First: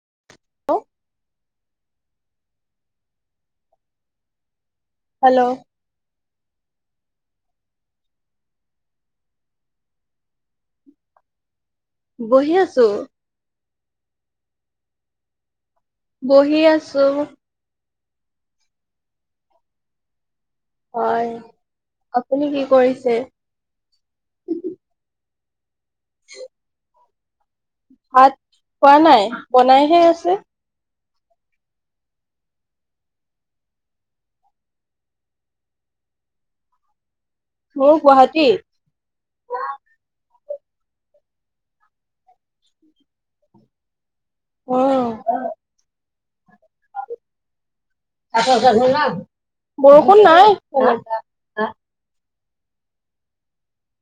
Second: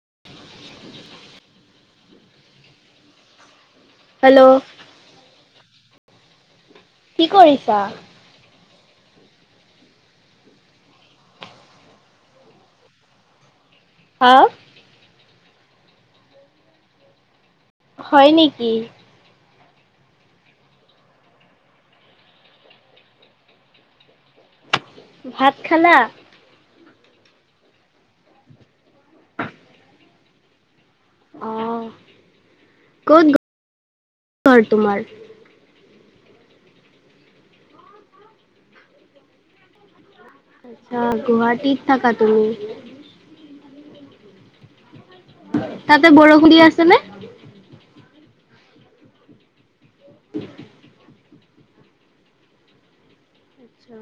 [inaudible] Hello. Hello. কি কৰিছা? বহি আছোঁ। হা? বহি আছোঁ। হয় নেকি? হয়। আপুনি কি কৰিছে? ভাত খালা? ভাত খোৱা নাই, বনাইহে আছে। অ' ক'ত ঘৰ তোমাৰ? মোৰ গুৱাহাটী আচছা গুৱাহাটীত থাকা তুমি? অ তাতে বৰষুণ দি আছে নে আচ ন বৰষুণ নাই, অ! আচ্ছা,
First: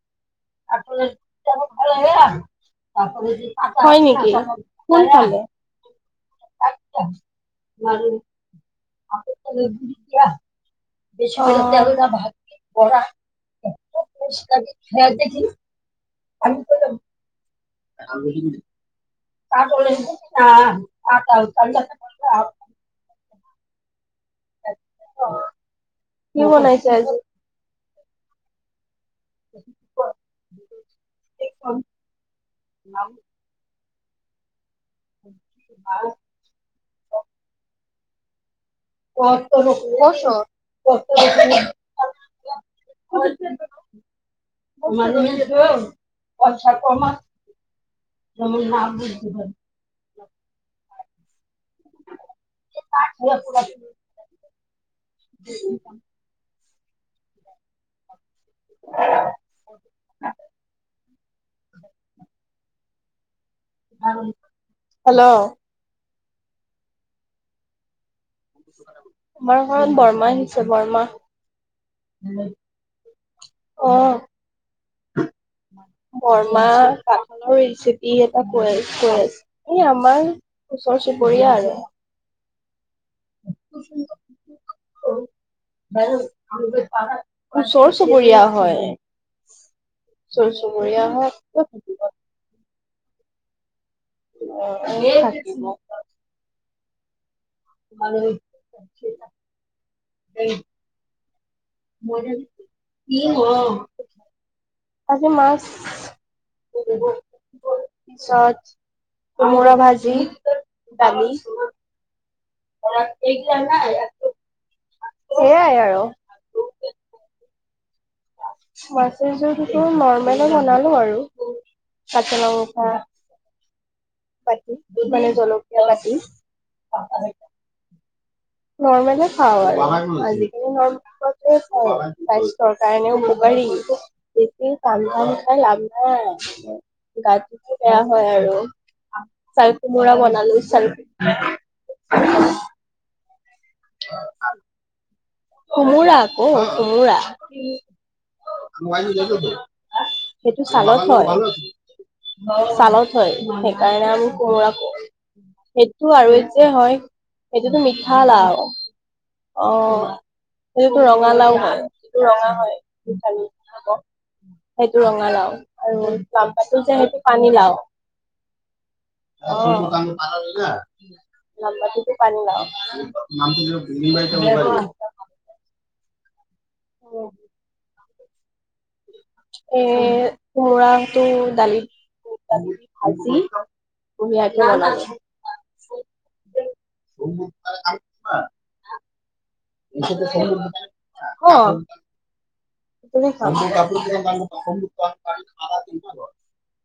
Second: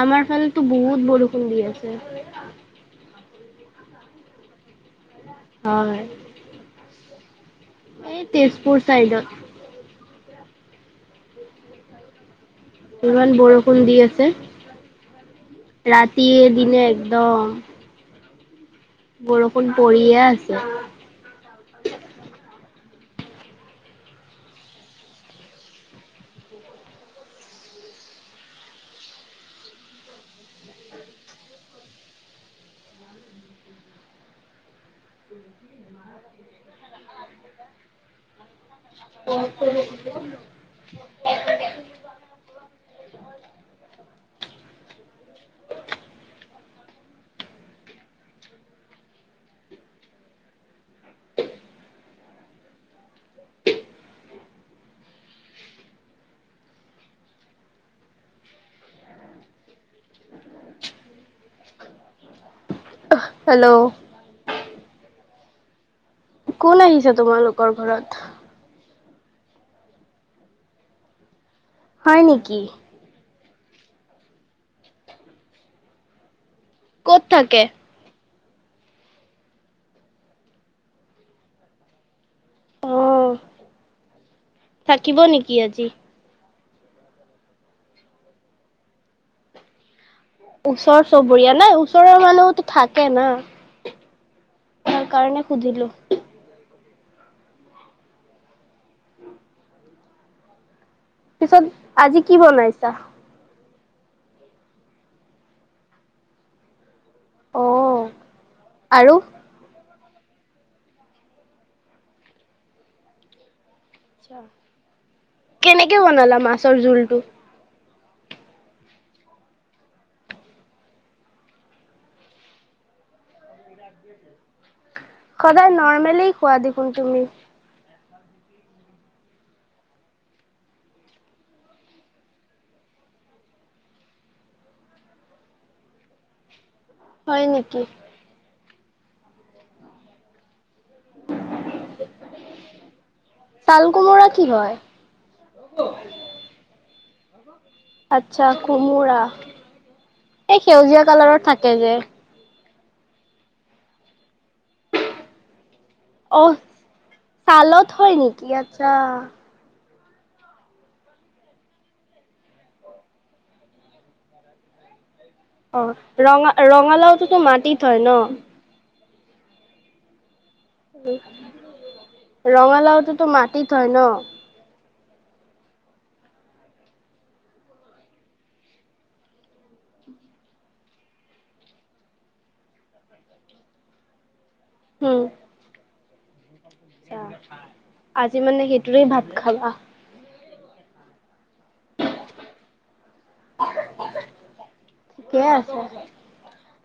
আৰ খালো বহুত বৰষুণ দি আছে। হয় নেকি কোনফ হয় উ এই তেজপুৰ ব চাইডত ত ভ ধমান বৰষুণ দিিয় আছে ৰা তিয় দিনে একদম আৰু ক বৰষুণ পৰিয়ে আছে। ন আ কি বনাইছে আজ খন [inaudible] ক ৰ ফচৰ পইচা কম যে নাম অ হেল্ল' হলা কোন আহিছা তোমালোকৰ ঘৰত আমাৰ ঘৰত বৰমা আহিছে বৰমা হয় নেকি অ বৰ মা কাঠৰ ৰেচিপি ক'ত থাকে? কৈছ কৈছ এই আমাৰ ওচৰ চুবুৰীয়া আৰু আহ থাকিব নেকি আজি ওচৰ চুবুৰীয়া হয় ওচৰ চুবুৰীয়া নাই ওচৰৰ মানুহ থাকে না তাৰ কাৰণে অ সুধিলো। [unintelligible] ত পিছত আজি কি বনাইছা আজি মাছ অ' পিছত আৰু কোমোৰা ভাজি জ দালি এক গ কেনেকে আৰু বনালা মাছৰ জোলটো মাছ জোৰটো নৰ্মেল বনালো আৰু কাট লংকা পাতি সদায় নৰ্মেলি খোৱা দেখোন তুমি নৰ্মলে খাওঁ আৰু আজিকালি নৰ্মেল খোৱাে খাৰ কাৰণে উপকাৰী বেছি কাম ধাম খাই লাভ নাই হয় গাটোতো নেকি? বেয়া হয় আৰু চাল কোমোৰা বনালো চালৰা চাল কোমোৰা কি হয়? কোমোৰা আকৌ কোমোৰা, আচ্ছা কোমোৰা এই সেইটো সেউজীয়া চালত কালাৰৰ হয়। থাকে যে চালাক হয়, সেইকাৰণে আমি [unintelligible] ‌ সেইটো আৰু এ অ' যে হয়, সেইটোতো ছালত হয় নেকি মিঠালাও। আচ্ছা। অ' সেইটো ৰঙালাও হয়, যিটো ৰঙা হয়। সেইটো ৰঙা অ' ৰঙা, ৰঙালাওটোতো পানী লাও মাটিত হয় ন? [inaudible] ৰঙালাওটোতো মাটিত হয় ন? [inaudible] অ'। এ কোমোৰাটো দালিত ভাজি উম। [unintelligible] [inaudible] [inaudible] আজি মানে সেইটোৰে ভাত খালা? [inaudible] [inaudible] চানদে' ঠিকে আছে। বুলি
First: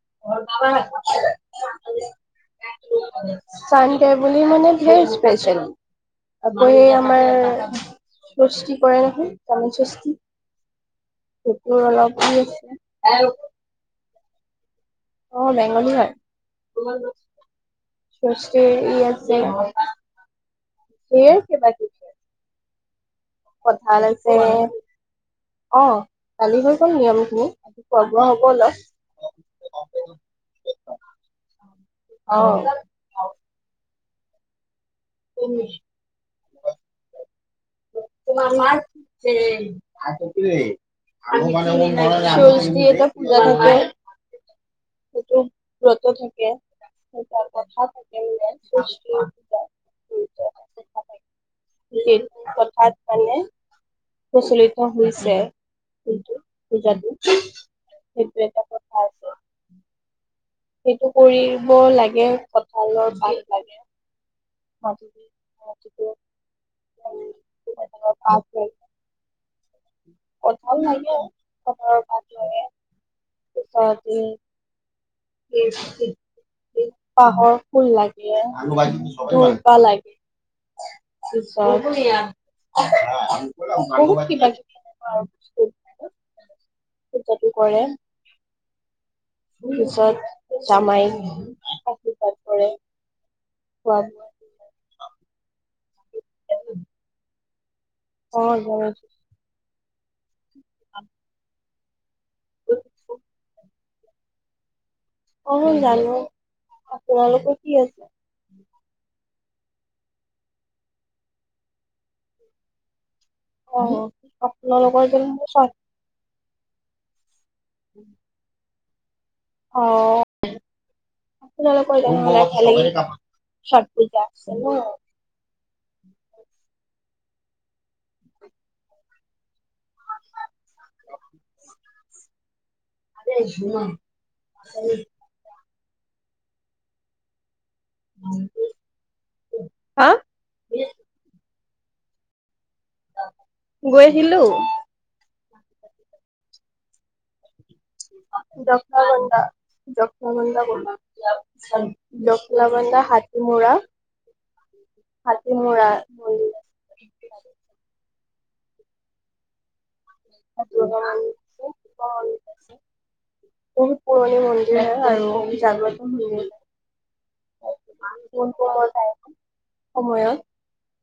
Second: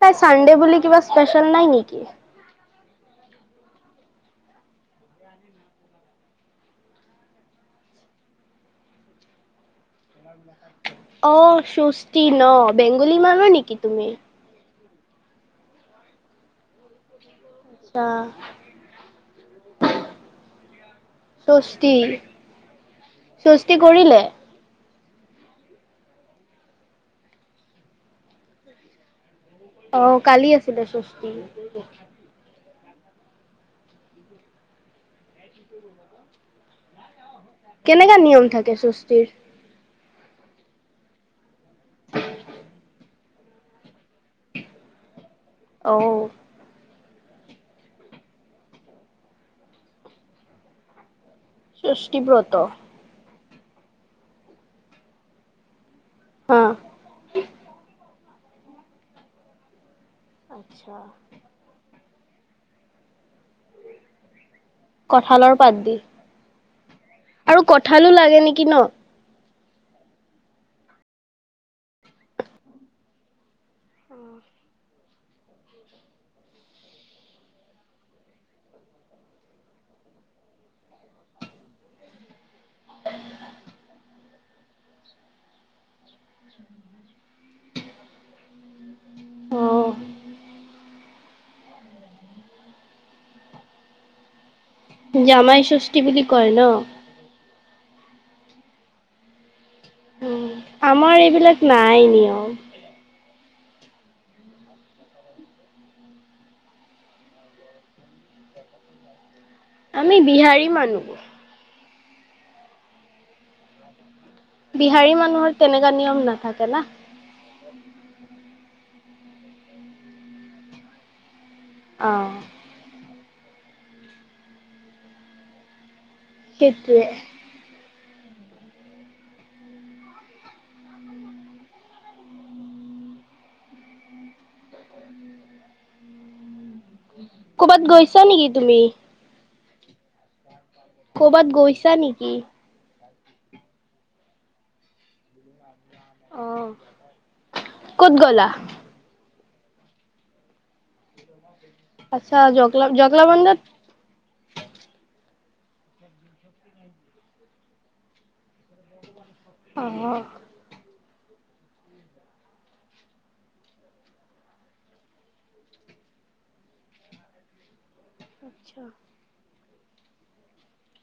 তাই চানডে বুলি কিবা স্পেচিয়েল ঢেৰ নাই নেকি? স্পেচিয়েল। আকৌ আমাৰ ষষ্ঠি কৰে নহয়, জামাই ষষ্ঠি। অ', ষুষ্ঠী ন, আছে বেংগলী মানুহ নেকি তুমি? অ', বেংগলী হয়। আচ্ছা ষষ্ঠী ই আছে, ঢেৰ ষষ্ঠী কিবাকিবি ষষ্ঠী কঠাল কৰিলে? আছে অ' কালি হৈ গল নিয়মখিনি আজি খোৱা বোৱা হ'ব অলপ আহ কালি আছিলে ষষ্ঠী আৰু উম কেনেকা নিয়ম থাকে স্বস্তিৰ আ এ পূজা কৰি ব্ৰত অ' থাকে কথা থাকে নে স ষষ্ঠী ব্ৰত কঠ পান প্ৰচলিত হৈছে। কিটো হা বজ দি সেইটো এটা কথা আছে। আচ্ছা। সেইটো কৰিব লাগে। কথালৰ ভাল কঠালৰ পাত দি আৰু কঠালো লাগে নেকি ন কথাও লাগে খবৰৰ ভৰে। চাদী পাহৰ ফুল লাগে দলপা লাগে তাৰছত বহুত কিবা কিবি নেকুৱা আৰু পূজাটো কৰে। অ' পিছত জামাই আশীৰ্বাদ কৰে খোৱা বোৱা জামাই ষষ্ঠী বুলি কয় ন! অ ব আমাৰ এইবিলাক নাই নিয়ম অ জানো আপোনালোকৰ কি আছে? আমি বিহাৰী মানুহ অ! আপোনালোকৰ বিহাৰী জানো মানুহৰ চত তেনেকাা নিয়ম নাথাকে! কে উম! অ আপ ক অ', ঠ পূজা আছে ন কেতিয়া [inaudible] উ! কৰ'বাত গৈছা নেকি তুমি? হা! কৰ'বাত গৈছা নেকি? গৈছিলো। অ' ক'ত গ'লা? দখৰা কডা যক্ষা ব আচ্ছা জকলা লখলাবন্ধা হাতী ম জকলাবন্ধাত হাতী মুৰা মৰি অ' দুৰ্গা ম আছে শিৱ মন্দ আছে বহুত পুৰণি মন্দিৰ হয় আৰু জাগ্ৰত মন্দিৰ নাই মানন আচ্ছা। কতাই সময়ত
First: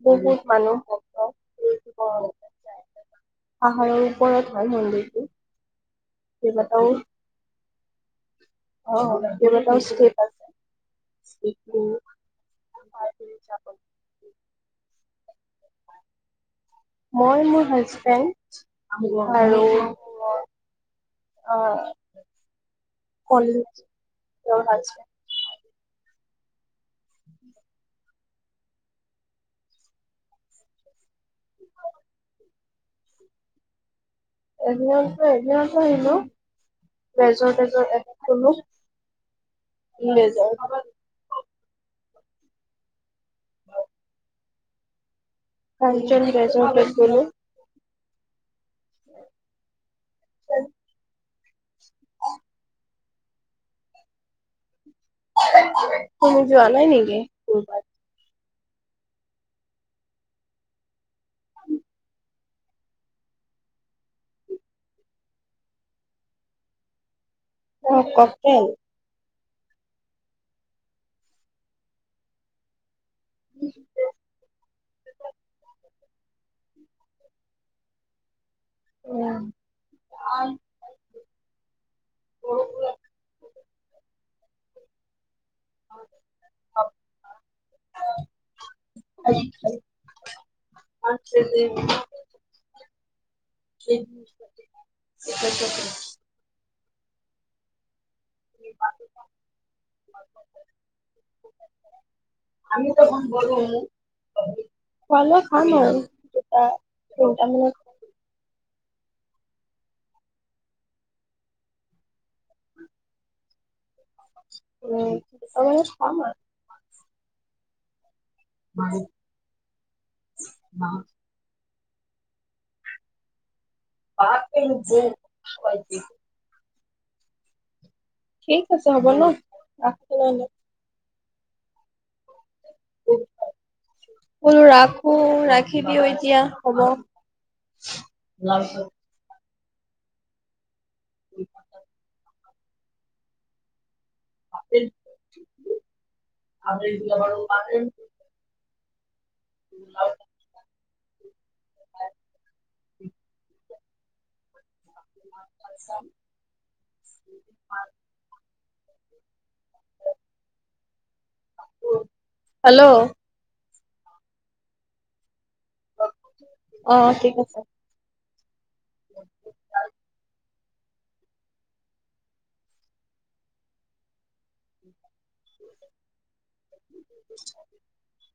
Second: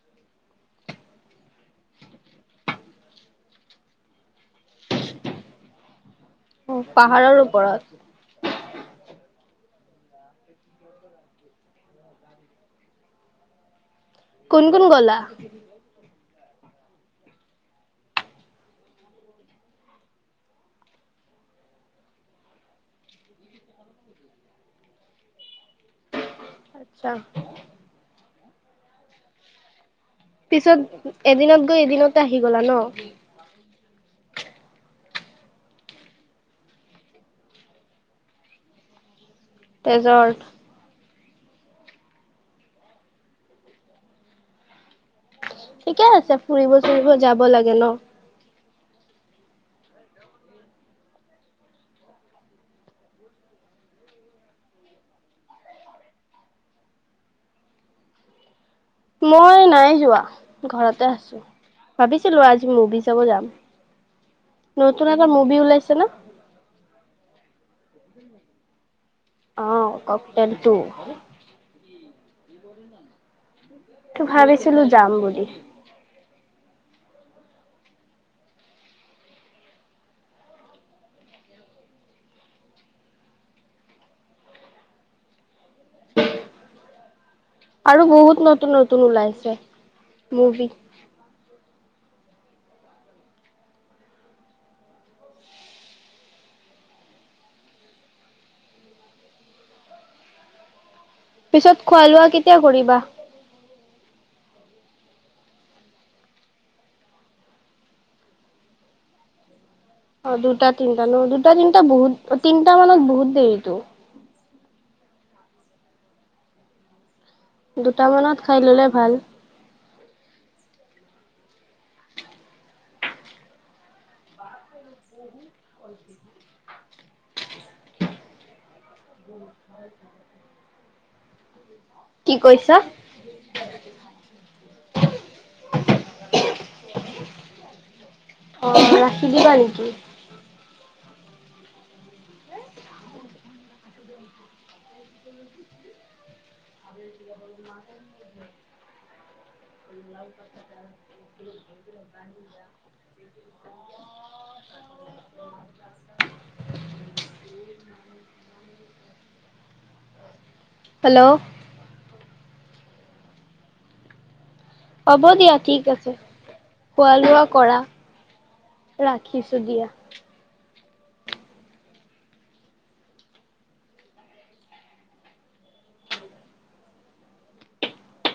বহুত মানুহ ভক্তৱলৈ যায় পাহাৰৰ ওপৰত হয় মন্দিৰটো অ' পাহাৰৰ ওপৰত উ অ' মটাও চে আছোব কোন কোন গ'লা? মই, মোৰ হাজবেণ্ড আৰু অ ল ভছিল আচ্ছা পিছত এদিনত গৈ এদিনতে আহি গলা ন এ এিয়ো আহিলো লজৰ তেজৰ এো উজ তেজত িকে কাঞ্চন আছে ফুৰিব লেজৰটোত চুৰিব গলো যাব লাগে ন [unintelligible] তমি যোৱা নাই নেকি কবাত মই নাই যোৱা ঘৰতে আছো ভাবিছিলো আজি মুভি চাব যাম নতুন এটা মুভি ওলাইছে না অ কক অ' ককটেল তু। উম ত ভাবিছিলো যাম বুলিি উম [unintelligible] আৰু বহুত নতুন নতুন ওলাইছে মুভি ই চফাইতে পিছত খোৱা লোৱা কেতিয়া কৰিবা? খোৱা লোৱা খাম আৰু দুটা তিনিটা মানত৷ অ দুটা তিনটা ন দুটা তিনিটা বহুত তিনটা মানত বহুত দেৰিতো? উম [unintelligible] দুট মানত খাই ল'লে ভাল। অ', [unintelligible] [unintelligible] কি? হ'ব ন' [unintelligible] কি? কৈছা? বোলো ৰাখো, ৰাখিবি এতিয়া হ'ব। উম, [unintelligible] [inaudible] [inaudible] হেল্ল' হেল্ল' অ'ব দিয়া ঠিক আছে অ খোৱা ঠিক লোৱা আছে কৰা৷ ৰাখিছো দিয়া৷ [unintelligible]